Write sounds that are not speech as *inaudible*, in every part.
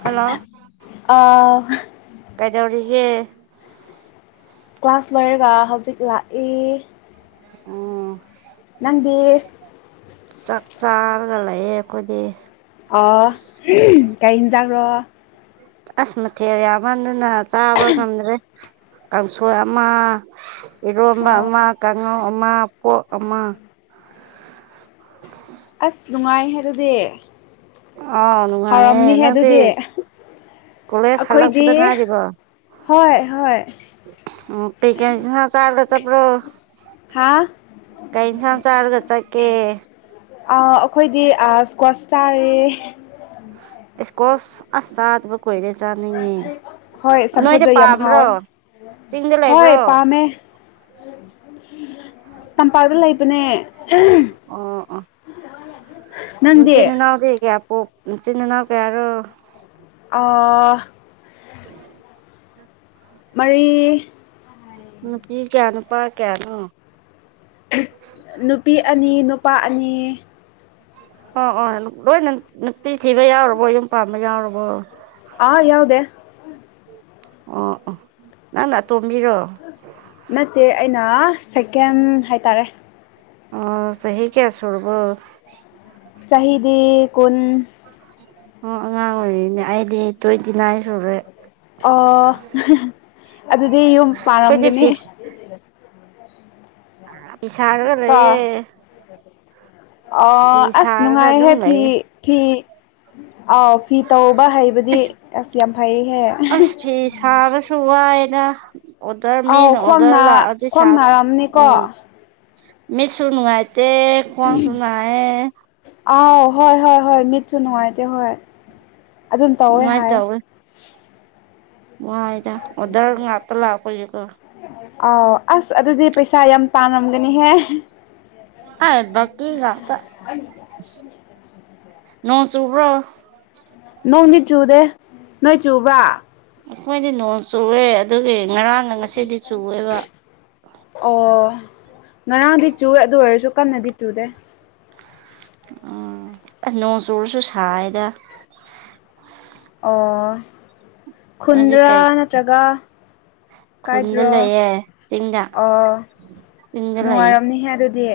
Hello ꯑꯥ ꯀꯩꯗꯧꯔꯤ ꯌꯦ ꯀ꯭ꯂꯥꯁ ꯂꯣꯏꯔꯒ ꯍꯧꯖꯤꯛ ꯂꯥꯛꯑꯦ ꯎ ꯅꯪꯗꯤꯦ ꯆꯥꯛ ꯆꯥꯔꯒ ꯂꯩꯌꯦꯦ ꯑꯩꯈꯣꯏꯗꯤ ꯑ ꯀꯥꯏꯦꯟꯖꯒ꯭ꯔꯣ ꯑꯁ ꯃꯊꯦꯜ ꯌꯥꯝꯃꯟꯗꯨꯅ ꯆꯥꯕ ꯉꯝꯗ꯭ꯔꯦ ꯀꯥꯡꯁꯣꯏ ꯑꯃ ꯏꯔꯣꯝꯕ ꯑꯣ ꯑꯃ ꯀꯥꯡꯉꯧ ꯑꯃ ꯄꯣ ꯑꯃ ꯑꯁ ꯅꯨꯡꯉꯥꯏꯍꯦ ꯑꯗꯨꯗꯤ ꯑꯅꯨꯡꯉ ꯍꯥꯎꯔꯝꯅꯤꯍꯦ ꯑꯦꯅꯗꯤ ꯑꯗꯨꯗꯤ ꯀꯂ ꯑꯩꯈꯣꯏꯗꯤ ꯁꯂꯄꯠꯇ ꯉꯕ ꯍꯣꯏ ꯍꯣꯏ ꯎ ꯊ ꯆꯂ ꯆꯄ꯭ꯔꯣ ꯍꯥ ꯀꯩ ꯏꯁꯁ ꯑꯔꯒ ꯆ ꯀꯦ ꯑ ꯑꯩꯈꯣꯏꯗꯤ ꯏꯁꯀ꯭ꯋꯥꯁ ꯇꯥꯔꯦ ꯏꯁꯀꯣ ꯑ ꯁꯥ ꯀꯣꯏꯔ ꯆꯥꯅꯤꯡꯉꯦ ꯍꯣꯏ ꯅꯣꯏꯗꯤ ꯆꯝꯐꯨꯠꯇꯣ ꯌꯥꯝ ꯄꯥꯝꯕ꯭ꯔꯣ ꯍꯥꯎꯋꯦ ꯆꯤꯡꯗ ꯍꯣꯏ ꯂꯩꯕ꯭ꯔꯣ ꯄꯥꯝꯃꯦ ꯇꯝꯄꯥꯛꯇ ꯂꯩꯕꯅꯦ ꯑꯣ ꯑꯣ ꯎ ꯅꯪꯗꯤ ꯆꯤꯟꯅꯅꯥꯎꯗꯤ ꯀꯌꯥ ꯄꯣ ꯆꯤꯟꯅꯅꯥꯎ ꯀꯌꯥꯔꯣ ꯑꯥ ꯃꯔꯤ ꯀ ꯀꯅ ꯄꯥꯎ ꯀꯅ ꯅꯨꯄꯤ ꯑꯅꯤ ꯅꯨꯄꯥ ꯑꯅꯤ ꯑꯣ ꯑꯣ ꯂꯣꯏꯅ ꯅꯨꯄꯤ ꯊꯤꯕ ꯌꯥꯎꯔꯕꯣ ꯌꯨꯝ ꯄꯥꯝꯕ ꯌꯥꯎꯔꯕꯣ ꯑꯥ ꯌꯥꯎꯗꯦ ꯑꯣ ꯅꯪ ꯅ ꯇꯣꯝꯕꯤꯔꯣ ꯅꯠꯇꯦ ꯁꯦꯀꯦꯟ ꯍꯥꯏꯇꯥꯔꯦ ꯑꯣ ꯁꯍꯤ ꯀꯌꯥ ꯁꯨꯔꯕꯣ ꯆꯍꯤꯗꯤ ꯀꯨꯟ ꯑꯣ ꯑꯉꯥꯡ ꯑꯣꯏꯔꯤꯅꯦ ꯑꯩꯗꯤ ꯇ꯭ꯋꯦꯟꯇꯤ ꯅꯥꯏꯟ ꯁꯨꯔꯦ ꯑꯣ ꯑꯗꯨꯗꯤ ꯌꯨꯝ ꯑꯩꯈꯣꯏꯗꯤ ꯄꯥꯂꯝꯝꯒꯅꯤ ꯄꯁꯥꯒ ꯂꯩꯌꯦ ꯑ ꯐꯤ ꯑꯁ ꯁꯥꯔꯒ ꯑꯗꯨꯝ ꯅꯨꯡꯉꯥꯏꯍꯦ ꯐꯤ ꯂꯩꯌꯦ ꯐꯤ ꯑꯥꯎ ꯐꯤ ꯇꯧꯕ ꯍꯩꯕꯗꯤ ꯑꯁ ꯌꯥꯝ ꯐꯩꯍꯦ ꯀꯁꯨ ꯋꯥꯏꯅ ꯑꯣꯗꯔ ꯑꯥꯎ ꯃꯤꯅ ꯑꯣꯗꯔ ꯈ꯭ꯋꯥꯡꯅ ꯂꯥꯛꯑꯗꯤꯣꯏ ꯈ꯭ꯋꯥꯡ ꯁꯥꯔ ꯅꯥꯔꯝꯅꯤꯀꯣ ꯎꯝ ꯃꯤ ꯁꯅ ꯍꯥꯏꯠꯇ ꯀꯣꯟ ꯁꯅꯦ ꯑꯥꯎ ꯍꯣꯏ ꯍꯣꯏ ꯍꯣꯏ ꯃꯤꯠꯁꯨ ꯅꯉꯥꯏꯗ ꯍ ꯑꯗꯨꯝ ꯇꯧꯋꯦ ꯑꯗꯨꯃꯥꯏꯅ ꯍꯥꯏ ꯋꯥꯗ ꯑꯣꯗꯔ ꯉꯥꯛꯇ ꯂꯥꯛꯄ ꯀ ꯑꯥꯎ ꯑꯁ ꯑꯗꯨꯗꯤ ꯄꯩꯁꯥ ꯌꯥꯝ ꯄꯥꯝꯔꯝꯒꯅꯤꯍꯦ ꯍꯥꯏꯠ ꯏꯒ ꯅꯣꯡꯁꯨꯕ꯭ꯔꯣ ꯅꯣꯡꯗꯤ ꯆꯨꯗꯦ ꯅꯣꯏ ꯆꯨꯕ꯭ꯔꯥ ꯑꯩꯈꯣꯏꯗꯤ ꯅꯣꯡ ꯆꯨꯑꯦ ꯑꯗꯨꯒꯤ ꯉꯔꯥꯡꯒ ꯉꯁꯤꯗꯤ ꯆꯨꯋꯦꯕ ꯑꯣ ꯉꯔꯥꯡꯗꯤ ꯆꯨꯏꯦ ꯑꯗꯨ ꯑꯣꯏꯔꯁꯨ ꯀꯟꯅꯗꯤ ꯆꯨꯗꯦ ꯎꯝ ꯑꯁ ꯅꯣꯡ ꯆꯨꯔꯁꯨ ꯁꯥꯏꯗ ꯑꯣ ꯅꯣꯏꯗꯤ ꯈꯨꯟꯗ꯭ꯔꯥ ꯀꯩ ꯅꯠꯇ꯭ꯔꯒ ꯈꯨꯟꯗ ꯀꯥꯏꯗ꯭ꯔ ꯂꯩꯌꯦ ꯆꯤꯡꯗ ꯑ ꯆꯤꯡꯗ ꯂꯩꯌꯦ ꯅꯨꯡꯉꯥꯏꯔꯝꯅꯤꯍꯦ ꯑꯗꯨꯗꯤ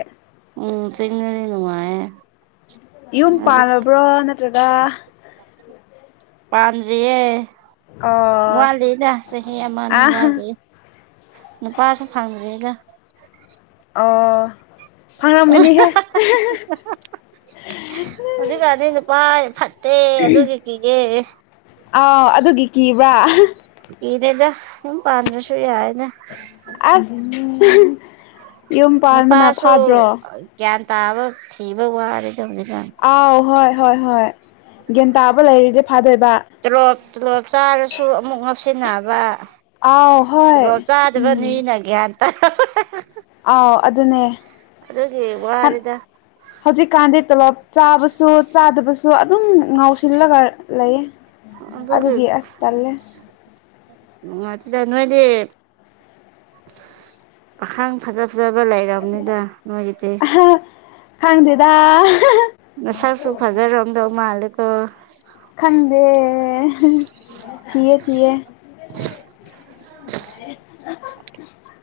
ꯎꯝ ꯆꯤꯡꯅꯗꯤ ꯅꯨꯡꯉꯥꯏꯦ ꯌꯨꯝ ꯄꯥꯜꯂꯕ꯭ꯔꯣ ꯅꯠꯇ꯭ꯔꯒ ꯄꯥꯟꯗ꯭ꯔꯤꯌꯦ ꯑꯣ ꯋꯥꯠꯂꯤꯅ ꯆꯍꯤ ꯑ ꯑꯃꯅꯤ ꯑꯅꯤ ꯋꯥꯠꯂꯤ ꯅꯨꯄꯥꯁꯨ ꯐꯪꯗ꯭ꯔꯦꯒ ꯑꯣ ꯐꯪꯔꯝꯒꯅꯤꯍꯦ ꯍꯧꯖꯤꯛꯀꯥꯟꯗꯤ ꯅꯨꯄꯥ ꯐꯠꯇꯦ ꯑꯗꯨꯒꯤ ꯀꯤꯒꯦ ꯑꯥꯎ ꯑꯗꯨꯒꯤ ꯀꯤꯕ꯭ꯔꯥ ꯏꯅꯦꯗ ꯄꯥꯟ꯭ꯔꯁꯨꯣ ꯌꯥꯏꯅ ꯑꯁ ꯌꯨꯝ ꯄꯥꯟꯕꯅ ꯅꯨꯄꯥꯁꯨ ꯐꯥꯗ꯭ꯔꯣ ꯒ꯭ꯌꯥꯟ ꯇꯥꯕ ꯊꯤꯕ ꯋꯥꯔꯦ ꯑꯥꯎ ꯍꯣꯏ ꯍꯣꯏ ꯍꯣꯏ ꯒ꯭ꯌꯥꯟ ꯇꯥꯕ ꯂꯩꯔꯤꯗꯤꯦ ꯐꯥꯗꯕ ꯇꯣꯂꯣꯞ ꯇꯣꯂꯣꯞ ꯂꯣ ꯆꯥꯗꯕꯅꯤꯅ ꯭ꯟ ꯇ ꯑ ꯑꯗꯨ ꯑꯗꯨꯅꯦ ꯋꯥꯔꯤꯗ ꯍꯧꯖꯤꯛꯀꯥꯟꯗꯤ ꯇꯣꯂꯣꯞ ꯆꯥꯕꯁꯨ ꯆꯥꯗꯕꯁꯨ ꯁꯨ ꯑꯗꯨꯝ ꯉꯥꯎꯁꯤꯜꯂꯒ ꯂꯩꯌꯦ ꯑꯗꯨꯒꯤ ꯑꯁ ꯇꯜꯂꯦ ꯗ ꯅꯣꯏꯗꯤ ꯑꯈꯥꯡ ꯐꯖꯕ ꯐꯖꯕ ꯂꯩꯔꯝꯅꯤꯗ ꯅꯣꯏꯒꯤꯗꯤ ꯈꯪꯗꯦꯗ ꯃ ꯁꯥꯥꯏ ꯁꯨ ꯐꯖꯔꯣ ꯑꯝꯗꯣ ꯃꯥꯂꯀ ꯈꯪꯗ ꯆꯌꯦ ꯆꯌꯦ ꯎꯝ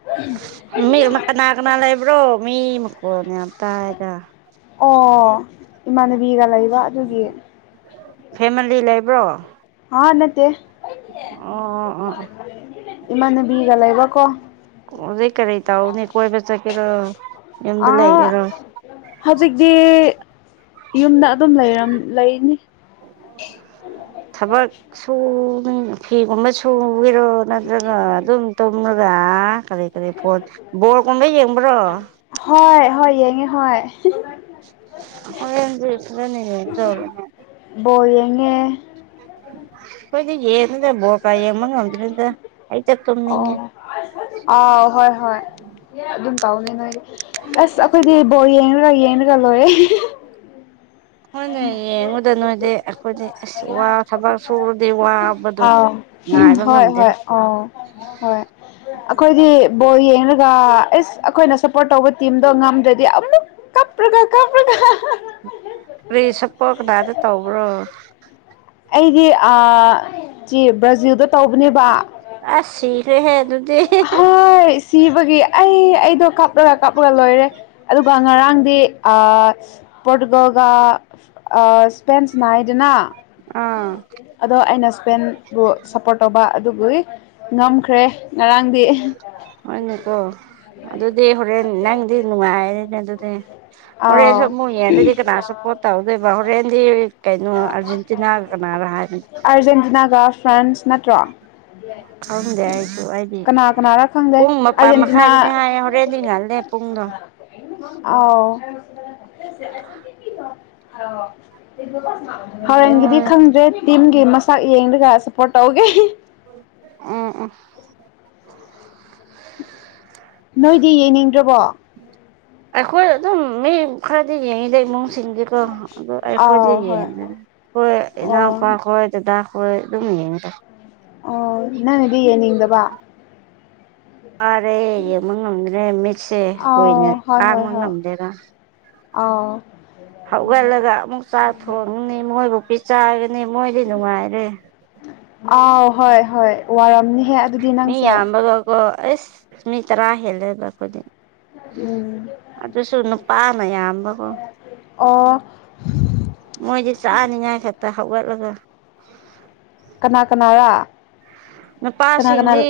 ꯃꯤꯅ ꯀꯅꯥ ꯀꯅꯥ ꯂꯩꯕ꯭ꯔꯣ ꯃꯤ ꯃꯈꯣꯟꯅꯦ ꯑꯇꯥꯏꯅ ꯑꯣ ꯏꯃꯥꯟꯅꯕꯤꯒ ꯂꯩꯕ ꯑꯗꯨꯒꯤ ꯐꯦꯃꯤꯂꯤ ꯂꯩꯕ꯭ꯔꯣ ꯑ ꯅꯠꯇꯦ ꯑꯣ ꯑꯣ ꯑꯣ ꯏꯃꯥꯟꯅꯕꯤꯒ ꯂꯩꯕꯀꯣ ꯑꯣꯗ ꯀꯔꯔꯤ ꯇꯥꯎꯅꯤ ꯀꯣꯏ ꯐ ꯆ ꯀꯦꯔ ꯑꯗ ꯑꯥ ꯂꯩꯒꯦꯔ ꯍꯧꯖꯤꯛꯇꯤ ꯌꯨꯝꯗ ꯑꯗꯨꯝꯝ ꯂꯩꯅꯤ ꯊꯕꯛ ꯁꯨ ꯐꯤꯒꯨꯝꯕ ꯁꯨꯕꯤꯔꯣ ꯅꯠꯇ꯭ꯔꯒ ꯑꯗꯨꯝ ꯇꯝꯃꯒ ꯀꯔꯤ ꯀꯔꯤ ꯐꯠ ꯕꯣꯔꯒꯨꯝꯕ ꯌꯦꯡꯕ꯭ꯔꯣ ꯍꯣꯏ ꯍꯣꯏ ꯌꯦꯡꯉꯦ ꯍꯣꯏ ꯅꯤ ꯂꯩꯔ ꯑꯩꯉꯦ ꯀꯣꯏ ꯊ ꯌꯦ ꯅꯠꯇ ꯣ ꯀꯥꯏ ꯃꯅ ꯉꯗ ꯅ ꯑꯣ ꯑ ꯍꯣꯏ ꯍꯣꯏ ꯑꯗꯨꯝ ꯇꯅꯦ ꯅꯣꯏ ꯑꯁ ꯑꯩꯈꯣꯏꯗꯤ ꯕꯣꯔ ꯌꯦꯡꯉꯔ ꯌꯦꯡꯉꯒ ꯂꯣꯏꯔꯦ ꯍꯣꯏꯅꯦ ꯌꯦꯡꯉꯨꯗ ꯅꯣꯏꯗꯤ ꯑꯩꯈꯣꯏꯗꯤ ꯑꯁ ꯋꯥ ꯊꯕꯛ ꯁꯨꯔꯗꯤ ꯋꯥ ꯑꯥꯎ ꯍꯣꯏ-ꯍꯣꯏ ꯑꯥꯎ ꯍꯣꯏ ꯑꯈꯣꯏꯗꯤ ꯕꯣꯜ ꯌꯦꯡꯔꯒ ꯏꯁ ꯑꯈꯣꯏꯅ ꯁꯞꯄꯣꯔꯠ ꯇꯧꯕ ꯇꯤꯝꯗꯣ ꯉꯝꯗ꯭ꯔꯗꯤ ꯑꯃꯨꯛ ꯀꯞꯔꯒ ꯀꯞꯔꯒ ꯀꯔꯤ ꯁꯄ꯭ꯔꯣꯠ ꯀꯅꯥꯗ ꯇꯧꯕ꯭ꯔꯣ ꯑꯩꯗꯤ ꯑ-ꯖꯤꯕ ꯕ꯭ꯔꯥꯖꯤꯜꯗ ꯇꯧꯕꯅꯦꯕ꯫ ꯑꯁ ꯁꯤꯔꯦꯍꯦ ꯑꯗꯨꯗꯤ꯫ ꯕꯒꯤ ꯑꯩ ꯑꯩꯗꯣ ꯀꯞꯔꯒ-ꯀꯞꯔꯒ ꯂꯣꯏꯔꯦ꯫ ꯑꯗꯨꯒ ꯉꯔꯥꯡꯗꯤ ꯑ-ꯄꯣꯔꯇꯨꯒꯜꯒ ꯑꯁ ꯁ꯭ꯄꯦꯟꯁ ꯅꯥꯏꯑꯦꯗꯅ ꯑꯥ ꯑꯗꯣ ꯑꯩꯅ ꯁ꯭ꯄꯦꯟꯕꯨ ꯁꯞꯄꯣꯔꯠ ꯇꯧꯕ ꯑꯗꯨꯕꯨꯏ ꯉꯝꯈ꯭ꯔꯦ꯫ ꯉꯔꯥꯡꯗꯤ ꯍꯣꯏꯅꯦꯀꯣ ꯑꯗꯨꯗꯤ ꯍꯣꯔꯦꯟ ꯅꯪꯗꯤ ꯅꯨꯡꯉꯥꯏꯔꯦꯅꯦ ꯑꯗꯨ ꯑꯥꯎ ꯍꯣꯔꯦꯟꯁꯨ ꯑꯃꯨꯛ ꯌꯦꯡꯗꯗꯤ ꯀꯅꯥ ꯁꯄꯣꯠ ꯇꯧꯗꯣꯏꯕ ꯍꯣꯔꯦꯟꯗꯤ ꯀꯩꯅꯣ ꯑꯔꯖꯦꯟꯇꯤꯅꯥꯒ ꯀꯅꯥ꯫ ꯑꯥꯔꯖꯦꯟꯇꯤꯅꯥꯒ ꯐ꯭ꯔꯥꯟꯁ ꯅꯠꯇ꯭ꯔꯣ꯫ ꯈꯪꯗꯦ ꯑꯩꯁꯨ ꯑꯩꯗꯤ ꯀꯅꯥ ꯀꯅꯥꯔ ꯈꯪꯗꯦ ꯄꯨꯡ ꯃꯄꯟ ꯑꯥꯔꯖꯦꯟꯇꯤꯅꯥ ꯃꯈꯥꯏꯗꯅꯦ ꯍꯥꯏꯌꯦ ꯍꯣꯔꯦꯟꯗꯤ ꯉꯜꯂꯦ꯫ ꯄꯨꯡꯗꯣ ꯑꯥꯎ ꯍꯣꯔꯦꯟꯒꯤꯗꯤ ꯅꯣꯏ ꯈꯪꯗ꯭ꯔꯦ ꯇꯤꯝꯒꯤ ꯃꯁꯛ ꯌꯦꯡꯂꯡꯒ ꯁꯞꯄꯣꯔꯠ ꯇꯧꯒꯦ꯫ ꯎꯝ-ꯎꯝ ꯅꯣꯏꯗꯤ ꯌꯦꯡꯅꯤꯡꯗ꯭ꯔꯕꯣ꯫ ꯑꯩꯈꯣꯏ ꯑꯗꯨꯝ ꯃꯤ ꯈꯔ ꯑꯗꯨꯗꯤ ꯌꯦꯡꯉꯤꯗ ꯏꯃꯨꯡꯁꯤꯡꯗꯤꯀꯣ ꯑꯗꯣ ꯑꯥꯎ ꯑꯩꯈꯣꯏꯖꯨ ꯍꯣꯏ ꯌꯦꯡꯒꯅꯤ ꯑꯩꯈꯣꯏ ꯑꯣ ꯏꯅꯥꯎꯄꯥꯈꯣꯏ ꯗꯗꯥꯈ ꯍꯣꯏ ꯑꯗꯨꯝ ꯌꯦꯡꯏꯗ꯫ ꯑꯣ ꯅꯪꯅꯗꯤ ꯌꯦꯡꯅꯤꯡꯗꯕ ꯐꯔꯦ ꯌꯦꯡꯕ ꯉꯝꯗ꯭ꯔꯦ ꯃꯤꯠꯁꯦ ꯀꯨꯏꯅ ꯑꯥꯎ ꯍꯣꯏ ꯍꯣꯏ ꯄꯥꯡꯕ ꯍꯣꯏ ꯉꯝꯗꯦꯗ ꯑꯥꯎ ꯍꯧꯒꯠꯂꯒ ꯑꯃꯨꯛ ꯆꯥꯛ ꯊꯣꯡꯒꯅꯤ ꯃꯣꯏꯕꯨ ꯄꯤꯆꯥꯔ ꯅꯤ ꯃꯣꯏꯗꯤ ꯅꯨꯡꯉꯥꯏꯔꯦ꯫ ꯑꯥꯎ ꯍꯣꯏ-ꯍꯣꯏ ꯋꯥꯔꯝꯅꯤ꯫ ꯃꯤ ꯌꯥꯝꯕꯒꯀꯣ ꯑꯩꯁ ꯃꯤ ꯇꯔꯥ ꯍꯦꯜꯂꯦꯕ ꯈꯣꯏꯗꯤ꯫ ꯎꯝ ꯄꯥꯃꯌꯥꯝꯕꯀꯣ ꯑꯣ ꯃꯣꯏꯗꯤ ꯆꯥ ꯅꯤꯡꯉꯥꯏ ꯈꯛꯇ꯫ ꯍꯧꯒꯠꯂꯒ ꯀꯅꯥ-ꯀꯅꯥꯔꯥ ꯅꯨꯄꯥꯁꯤꯡꯗꯤ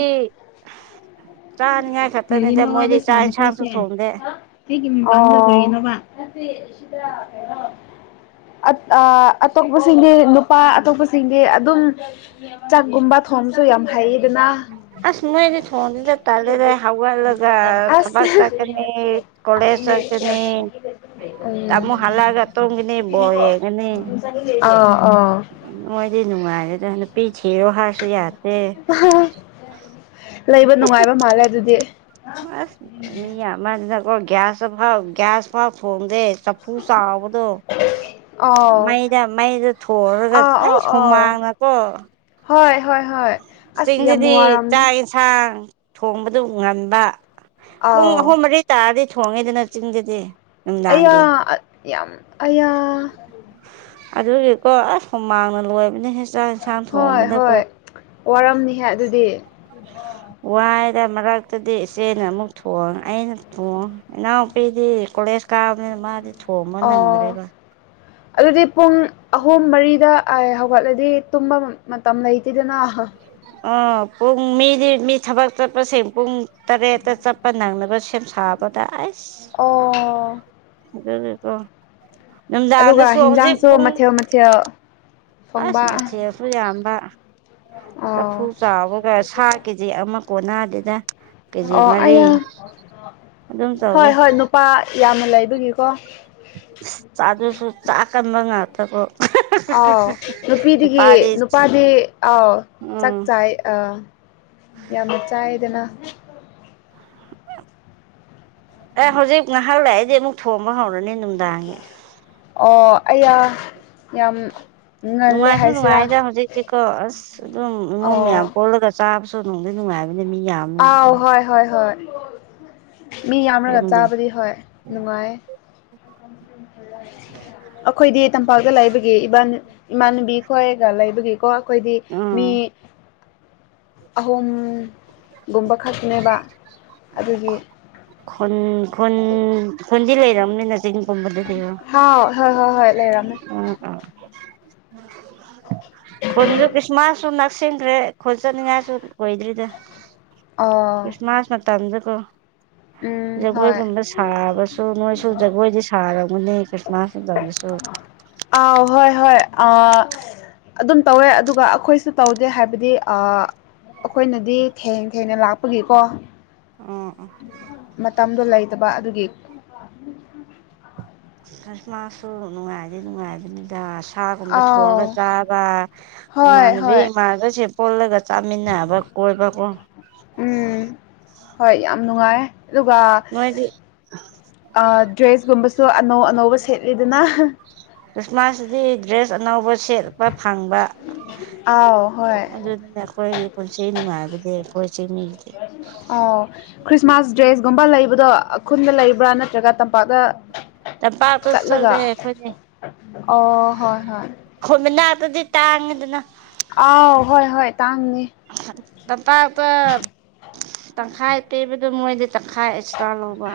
ꯆꯥꯅꯤꯉꯥꯏ ꯈꯛ ꯀꯔꯤꯅꯣ ꯑꯕꯦꯁꯅꯥ ꯅꯈꯣꯏꯁꯦ ꯑꯩꯒꯤ ꯃꯔꯝꯂ ꯀꯔꯤꯅꯣꯕꯥ ꯅꯠꯇꯦ ꯁꯤꯗꯥ *inaudible* ꯑ-ꯑꯇꯣꯞꯄꯁꯤꯡꯒꯤ ꯅꯨꯄꯥ ꯑꯇꯣꯞꯄꯁꯤꯡꯒꯤ ꯑꯗꯨꯝ ꯆꯥꯛꯀꯨꯝꯕ ꯊꯣꯡ ꯗꯨ ꯌꯥꯝ ꯍꯩꯌꯦꯗꯅ꯫ ꯑꯁ ꯃꯣꯏꯗꯤ ꯊꯣꯡꯗꯦꯗꯥ ꯇꯜ ꯑꯗꯨꯗꯤ ꯍꯧꯒꯠꯂꯒ ꯑꯁ ꯊꯕꯛ ꯆꯠꯀꯅꯤ, ꯀꯣꯂꯦꯖ ꯆꯠꯀꯅꯤ꯫ ꯇꯥꯃꯣ ꯍꯜꯂꯒ ꯇꯨꯝꯒꯅꯤ ꯕꯣꯜ ꯌꯦꯡꯒꯅꯤ꯫ ꯎꯝ ꯑꯥ ꯑꯥ ꯃꯣꯏꯗꯤ ꯅꯨꯡꯉꯥꯏꯔꯦꯗ ꯅꯨꯄꯤ ꯊꯤꯔꯣ ꯍꯥꯏꯔꯁꯨ ꯌꯥꯗꯦ꯫ ꯂꯩꯕ ꯅꯨꯡꯉꯥꯏꯕ ꯃꯥꯜꯂꯦ ꯑꯗꯨꯗꯤ ꯑꯁ ꯃꯤ ꯌꯥꯝꯃ ꯀꯣ ꯒ꯭ꯌꯥꯁꯁ ꯐꯥꯎ ꯒ꯭ꯌꯥꯁ ꯐꯥꯎ ꯊꯣꯡꯗꯦ꯫ ꯆꯐꯨ ꯆꯥꯎꯕꯗꯣ ꯑꯥꯎ ꯃꯩꯗ-ꯃꯩꯗ ꯊꯣꯡꯔꯒ ꯑꯥ ꯑꯥ ꯑꯩꯁ! ꯑꯥ ꯍꯨꯃꯥꯡꯅꯀꯣ ꯍꯣꯏ ꯍꯣꯏ ꯍꯣꯏ ꯑꯁ ꯌꯥꯝ ꯆꯤꯡꯗꯗꯤ ꯋꯥꯔꯝꯅꯦ ꯆꯥꯡ-ꯑꯦꯟꯁꯥꯡ ꯊꯣꯡꯕꯗꯨ ꯉꯟꯕ ꯄꯨꯡ ꯑꯥꯎ ꯑꯍꯨꯝ-ꯃꯔꯤ ꯇꯥꯔꯗꯤ ꯊꯣꯡꯉꯦꯗꯅ ꯆꯤꯡꯗꯗꯤ꯫ ꯑꯌꯥ ꯅꯨꯡꯗꯥꯡꯒꯤ ꯑ-ꯌꯥꯝ ꯑꯌꯥ ꯑꯗꯨꯒꯤꯀꯣ ꯑꯁ ꯍꯨꯃꯥꯡꯅ ꯂꯣꯏꯕꯅꯦꯍꯦ ꯆꯥꯛ- ꯑꯦꯟꯁꯥꯡ ꯍꯣꯏ ꯊꯣꯡꯕꯗꯀꯣ꯫ ꯍꯣꯏ ꯋꯥꯔꯝꯅꯤꯍꯦ ꯑꯗꯨꯗꯤ ꯋꯥꯏ ꯏꯗ ꯃꯔꯛꯇꯨꯗꯤ ꯏꯆꯦꯅ ꯑꯃꯨꯛ ꯊꯣꯡꯉꯦ ꯑꯩꯅ ꯊꯣꯡꯉ ꯏꯅꯥꯎꯄꯤꯗꯤ ꯀꯣꯂꯦꯖ ꯀꯥꯔꯕꯅꯤꯅ ꯃꯥꯗꯤ ꯁꯣꯅ ꯑꯣ ꯅꯪ꯭ꯔꯦꯕ ꯑꯗꯨꯗꯤ ꯄꯨꯡ ꯑꯍꯨꯝ ꯃꯔꯤꯗ ꯍꯧꯒꯠꯂꯗꯤ ꯇꯨꯝꯕ ꯃꯇꯝ ꯂꯩꯇꯦꯗꯅ ꯑꯍ ꯄꯨꯡ ꯃꯤꯗꯤ ꯃꯤ ꯊꯕꯛ ꯆꯠꯄꯁꯤꯡ ꯄꯨꯡ ꯇꯔꯦꯠꯇ ꯆꯠꯄ ꯅꯪꯅꯕ ꯁꯦꯝ ꯁꯥꯕ ꯀꯗ ꯑ ꯑꯣ ꯑꯗꯨꯒ ꯀꯣꯗꯥꯗꯁꯨ ꯍꯧꯖꯤꯩ ꯄ ꯍꯤꯟꯖꯥꯡꯁꯨ ꯃꯊꯦꯜ ꯃꯊꯦꯜ ꯑꯁ ꯊꯣꯡꯕ ꯅ ꯐꯨ ꯌꯥ ꯑꯝꯝꯕ ꯆꯐꯨ ꯑꯣ ꯆꯥꯎꯥꯕꯒ ꯁꯥ ꯀꯦꯖꯤ ꯑꯃ ꯀꯣꯟꯅ ꯑꯗꯨꯗ ꯑꯣ ꯑ ꯑꯗꯨꯝ ꯇꯧꯋꯦ ꯍꯣꯏ ꯍꯣꯏ ꯅꯨꯄꯥ ꯌꯥꯝꯅ ꯂꯩ ꯑꯗꯨꯒꯤꯀꯣ ꯆꯥ ꯑꯗꯨꯁꯨ ꯆꯥꯛꯀꯟꯕ ꯉꯥꯛꯇꯕꯣ ꯑꯥꯎ ꯅꯨꯄꯤꯗꯒꯤ ꯅꯨꯄꯥꯗꯤ ꯑꯥꯎ ꯆꯥꯛ ꯎꯝ ꯆꯥꯏ ꯑꯥ ꯌꯥꯝꯅ ꯆꯥꯏꯗꯅ ꯑꯦ ꯍꯧꯖꯤꯛ ꯉꯥꯏꯍꯥꯛ ꯂꯥꯛꯏꯗꯤ ꯑꯃꯨꯛ ꯊꯣꯕ ꯍꯧꯔꯅꯤꯅ ꯗꯥꯡꯉꯦ ꯑꯣ ꯑꯩꯌꯥ ꯌꯥꯝ ꯉꯜꯂꯦ ꯅꯨꯡꯉꯥꯏꯁꯨ ꯍꯥꯏꯁꯤꯔꯥ ꯅꯨꯡꯉꯥꯏꯗ ꯍꯧꯖꯤꯛꯁꯤꯀꯣ ꯑꯁ ꯑꯗꯨꯝ ꯏꯃꯣꯝ ꯃꯌꯥꯝ ꯑꯣ ꯄꯣꯜꯂꯒ ꯆꯥꯕ ꯆꯣꯡꯅꯅꯨꯡꯉꯥꯏ ꯑꯥꯎ ꯍꯣꯏ ꯍꯣꯏ ꯍꯣꯏ ꯃꯤ ꯌꯥꯝꯔꯒ ꯐꯦꯃꯤꯂꯤ ꯆꯥꯕꯗꯤ ꯍꯣꯏ ꯅꯨꯡꯉꯥꯏ ꯑꯩꯈꯣꯏꯗꯤ ꯇꯝꯄꯥꯛꯇ ꯂꯩꯕꯒꯤ ꯏ ꯏꯃꯥꯟꯅꯕꯤ ꯈꯣꯏꯒ ꯂꯩꯕꯒꯤꯀꯣ ꯑꯩꯈꯣꯏꯗꯤ ꯃꯤ ꯎꯝ ꯑꯍꯨꯝ ꯒꯨꯝꯕ ꯈꯛꯇꯅꯦꯕ ꯑꯗꯨꯒꯤ ꯈꯨ ꯈꯨꯟ ꯈꯨꯣꯟꯗꯤ ꯂꯩꯔꯝꯅꯤ ꯅ ꯆꯤꯡ ꯀꯨꯝꯕꯗꯗꯕ ꯍꯥꯎ ꯍꯣꯏ ꯍꯣꯏ ꯍꯣꯏ ꯂꯩꯔꯝꯃꯦ ꯎꯝ ꯎ ꯈꯨꯟꯁꯨ ꯈ꯭ꯔꯤꯁꯃꯥꯁꯁꯨ ꯅꯛꯁꯤꯟꯈ꯭ꯔꯦ ꯈꯨꯣꯟ ꯆꯠꯅꯤꯡꯉꯥꯏꯁꯨ ꯑꯣꯏꯗ꯭ꯔꯤꯗ ꯑꯥ ꯇꯖꯀꯣ ꯎꯝ ꯍꯣꯏ ꯖꯒꯣꯏꯒꯨꯝꯕ ꯁꯥꯕꯁꯨ ꯅꯣꯏꯁꯨ ꯖꯒꯣꯏꯗꯤ ꯁꯥꯔꯝꯒꯅꯤ ꯈ꯭ꯔꯤꯁꯃꯥꯁ ꯃꯇꯝꯗꯁꯨ ꯑꯥꯎ ꯍꯣꯏ ꯍꯣꯏ ꯑ ꯑꯗꯨꯝ ꯇꯧꯋꯦ ꯑꯗꯨꯒ ꯑꯩꯈꯣꯏꯁꯨ ꯇꯧꯗꯦ ꯍꯥꯏꯕꯗꯤ ꯑꯩꯈꯣꯏꯅꯗꯤ ꯊꯦꯡ ꯊꯦꯡꯅ ꯂꯥꯛꯄꯒꯤꯀꯣ ꯑꯣ ꯃꯇꯝꯗꯣ ꯂꯩꯇꯕ ꯑꯗꯨꯒꯤ ꯀꯁꯃꯁꯨ ꯅꯨꯡꯉꯥꯏꯗꯤꯦ ꯅꯨꯡꯉꯥꯏꯕꯅꯤꯗꯥ ꯁꯥꯒꯨꯝꯕ ꯑꯥꯎ ꯊꯣꯡꯉꯒ ꯆꯥꯕ ꯍꯣꯏ ꯏꯃꯥꯟꯅꯕꯤ ꯍꯣꯏ ꯏꯃꯥꯟꯅꯕꯁꯦ ꯄꯨꯜꯂꯒ ꯆꯥꯃꯤꯟꯅꯕ ꯀꯣꯏꯕ ꯀꯣ ꯎꯝ ꯍꯣꯏ ꯌꯥꯝ ꯅꯨꯡꯉꯥꯏ ꯑꯗꯨꯒ ꯅꯣꯏꯗꯤ ꯗ꯭ꯔꯦꯁꯀꯨꯝꯕꯁꯨ ꯑꯅꯧ ꯑꯅꯧꯕ ꯁꯦꯠꯂꯤꯗꯅ ꯈ꯭ꯔꯤꯁꯃꯥꯁꯇꯗꯤ ꯗ꯭ꯔꯦꯁ ꯑꯅꯧꯕ ꯁꯦꯠꯄ ꯐꯪꯕ ꯑꯥꯎ ꯍꯣꯏ ꯑꯗꯨ ꯀꯣꯏ ꯀꯟꯁ ꯆꯩ ꯅꯨꯅꯨꯡꯉꯕꯗꯤꯦ ꯀꯣꯏ ꯆꯩ ꯃꯜꯗꯦ ꯑꯣ ꯈ꯭ꯔꯤꯁꯃꯥꯁ ꯗ꯭ꯔꯦꯁꯒꯨꯝꯕ ꯂꯩꯕꯗꯣ ꯈꯨꯟꯗ ꯂꯩꯕ꯭ꯔꯥ ꯅꯠꯇ꯭ꯔꯒ ꯇꯝꯄꯥꯛꯇ ꯇ ꯄꯇꯁꯨ ꯆꯠꯂꯒ ꯆꯔꯦ ꯐ ꯑꯣ ꯍꯣꯏ ꯍꯣꯏ ꯑꯗꯨꯗꯤ ꯇꯥꯡꯉꯅꯤꯗꯅ ꯑꯥꯎ ꯍꯣꯏ ꯍꯣꯏ ꯇꯥꯡꯅꯤ ꯂꯝꯄꯥꯛꯇ ꯇꯪꯈꯥꯏ ꯄꯤꯕꯗꯣ ꯃꯣꯏꯗꯤ ꯇꯪꯈꯥꯏ ꯑꯦꯛꯁꯇ꯭ꯔꯥ ꯂꯧꯕ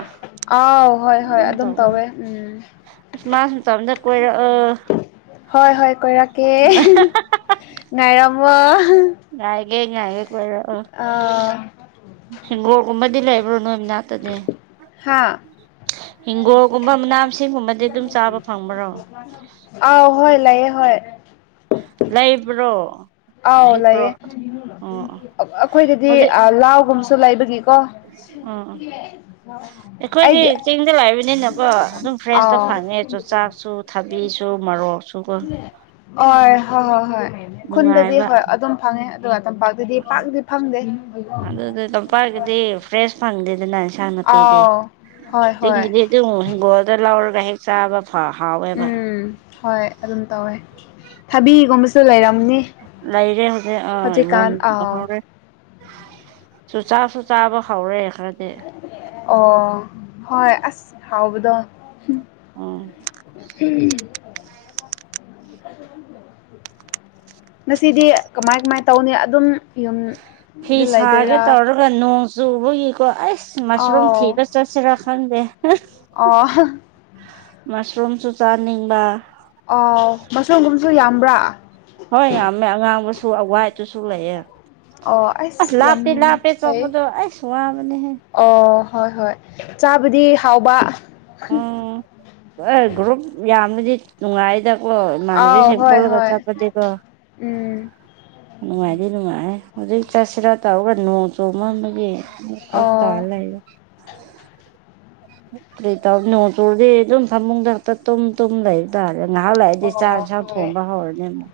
ꯑꯥꯎ ꯍꯣꯏ ꯍꯣꯏ ꯑꯗꯨꯝ ꯇꯧꯋꯦ ꯎꯝ ꯈ꯭ꯔꯤꯁꯃꯥꯁ ꯃꯇꯝꯗ ꯀꯣꯏꯔꯛꯑꯣ ꯍꯣꯏ ꯍꯣꯏ ꯀꯣꯏꯔꯀꯦ ꯅꯥꯏꯔꯝ ꯦ ꯉꯥꯏꯦꯔ ꯍꯣ ꯀꯕꯗꯤ ꯂꯥꯏꯕ꯭ꯔꯣ꯫ ꯏꯗꯇꯅꯦ ꯍꯥ ꯑꯗꯨꯝ ꯆꯥꯕ ꯐꯪꯕ꯭ꯔꯣ ꯑꯥꯎ ꯍꯣꯏ ꯂꯌꯦꯦ *unintelligible* *inaudible* ꯍꯣꯏ꯫ ꯂꯩꯕ꯭ꯔꯣ ꯑꯥꯎ ꯍꯦꯛꯄ꯭ꯔꯣ ꯂꯩꯌꯦꯦ ꯑꯣ ꯑꯣ ꯑꯩꯈꯣꯏꯗꯗꯤ ꯍꯧꯖꯤꯛ ꯂꯥꯎꯒꯨꯝꯕꯁꯨ ꯂꯩꯕꯒꯤꯀꯣ꯫ ꯑꯣ ꯑꯣ ꯑꯩꯈꯣꯏꯗꯤ ꯑꯩꯒꯤ ꯑꯥꯎ꯫ ꯆꯥꯡꯉꯦ ꯆꯨꯆꯥꯛꯁꯨ ꯊꯕꯤꯁꯨ ꯃꯣꯔꯣꯛꯁꯨ꯫ ꯍ ꯍꯣꯏ ꯍꯣꯏ ꯍꯣꯏ ꯈꯨꯟꯗꯗꯤ ꯅꯨꯡꯉꯥꯏꯕ ꯍꯣꯏ ꯑꯗꯨꯝ ꯐꯪꯉꯦ꯫ ꯑꯗꯨꯒ ꯇꯝꯄꯥꯛꯇꯗꯤ ꯄꯥꯛꯇꯤ ꯐꯪꯗꯦ ꯑꯗꯨꯗꯤ ꯇꯄꯥꯛꯒꯤꯗꯤ ꯐ꯭ꯔꯦꯁ ꯐꯪꯗꯦꯗꯅ ꯏꯁꯥꯡꯄꯤꯗꯤ ꯑꯥꯎ ꯍꯣꯏ ꯍꯣꯏ ꯆꯤꯡꯒꯤꯗꯤ ꯑꯗꯨꯝ ꯍꯤꯡꯒꯣꯜꯗ ꯂꯧꯔꯒ ꯍꯦꯛ ꯆꯥꯕ ꯐ ꯍꯥꯎꯋꯦꯕ ꯎꯝ ꯍꯣꯏ ꯑꯗꯨꯝ ꯇꯧꯋꯦ ꯊꯥꯕꯤꯒꯨꯝꯕꯁꯨ ꯂꯩꯔꯝꯅꯤ ꯂꯩꯔꯦ ꯍꯧꯖꯤꯛꯀꯥꯟ ꯑꯥꯎ ꯆꯨꯖꯥꯛꯁꯨꯨ ꯆꯥꯕ ꯍꯧꯔꯦ ꯈꯔꯗꯤ ꯑꯣ ꯍꯣꯏ ꯑꯁ ꯍꯥꯎꯕꯗꯣ ꯎꯝ꯫ ꯉꯁꯤꯗꯤ ꯀꯃꯥꯏ ꯀꯃꯥꯏ ꯇꯧꯅꯤ ꯑꯗꯨꯝ ꯐꯤ ꯌꯨꯝꯗ ꯁꯥꯒꯦ ꯂꯩꯗꯣꯏꯔꯥ ꯇꯧꯔꯒ ꯅꯣꯡ ꯆꯨꯕꯒꯤ꯫ ꯀꯣ ꯑꯩꯁ ꯃꯁꯔꯨꯝ ꯑꯥꯎ ꯊꯤꯕ ꯆꯠꯁꯤꯔꯥ ꯈꯪꯗꯦ꯫ ꯑꯣ ꯃꯁꯔꯨꯝꯁꯨ ꯆꯥꯅꯤꯡꯕ꯫ ꯑꯣ ꯃꯁꯨꯝꯒꯨꯝꯁꯨ ꯌꯥꯝꯕ꯭ꯔꯥ ꯍꯣꯏ ꯌꯥꯝꯃꯦ ꯑꯉꯥꯡꯕꯁꯨ ꯑꯋꯥꯏꯗꯨꯁꯨ ꯂꯩꯌꯦ ꯑꯣ ꯑꯁ ꯑꯩꯁ ꯌꯥꯝ ꯂꯥꯞꯇꯤ ꯂꯥꯞꯄꯦ ꯐꯩꯌꯦ ꯆꯠꯄꯗꯣ ꯑꯩꯁ ꯋꯥꯕꯅꯦꯍꯦ ꯑꯣ ꯍꯣꯏ ꯍꯣꯏ ꯆꯥꯕꯗꯤ ꯍꯥꯎꯕ ꯑꯣ ꯑꯦ ꯒ꯭ꯔꯨꯞ ꯌꯥꯝꯅꯗꯤ ꯅꯨꯡꯉꯥꯏꯗ ꯑꯣ ꯏꯃꯅꯥꯕꯤ ꯑꯥꯎ ꯁꯤꯡ ꯍꯣꯏ ꯀꯣꯏꯕꯒ ꯍꯣꯏ ꯆꯠꯄꯗꯤ ꯀꯣ ꯎꯝ ꯅꯨꯡꯉꯥꯏꯗꯤ ꯅꯨꯡꯉꯥꯏꯌꯦ ꯍꯧꯖꯤꯛ ꯆꯥꯠꯁꯤꯔꯥ ꯇꯧꯔꯒ ꯅꯣꯡ ꯆꯨꯃꯟꯕꯥꯒꯤ ꯐꯔꯛ ꯇꯔꯥ ꯑꯣ ꯂꯩꯔꯦ ꯀꯔꯤ ꯇꯧꯅꯤ ꯅꯣꯡ ꯆꯨꯔꯗꯤ ꯑꯗꯨꯝ ꯐꯃꯨꯡꯊꯛꯇ ꯇꯨꯝ ꯇꯨꯝ ꯂꯩꯕ ꯇꯕ ꯉꯥꯏꯍꯥꯛ ꯂꯩꯔꯥꯗꯤ ꯆꯥꯛ ꯑꯣ ꯌꯦꯟꯁꯥꯡ ꯍꯣꯏ ꯊꯣꯡꯕ ꯍꯧꯔꯅꯤ ꯑꯃꯨꯛ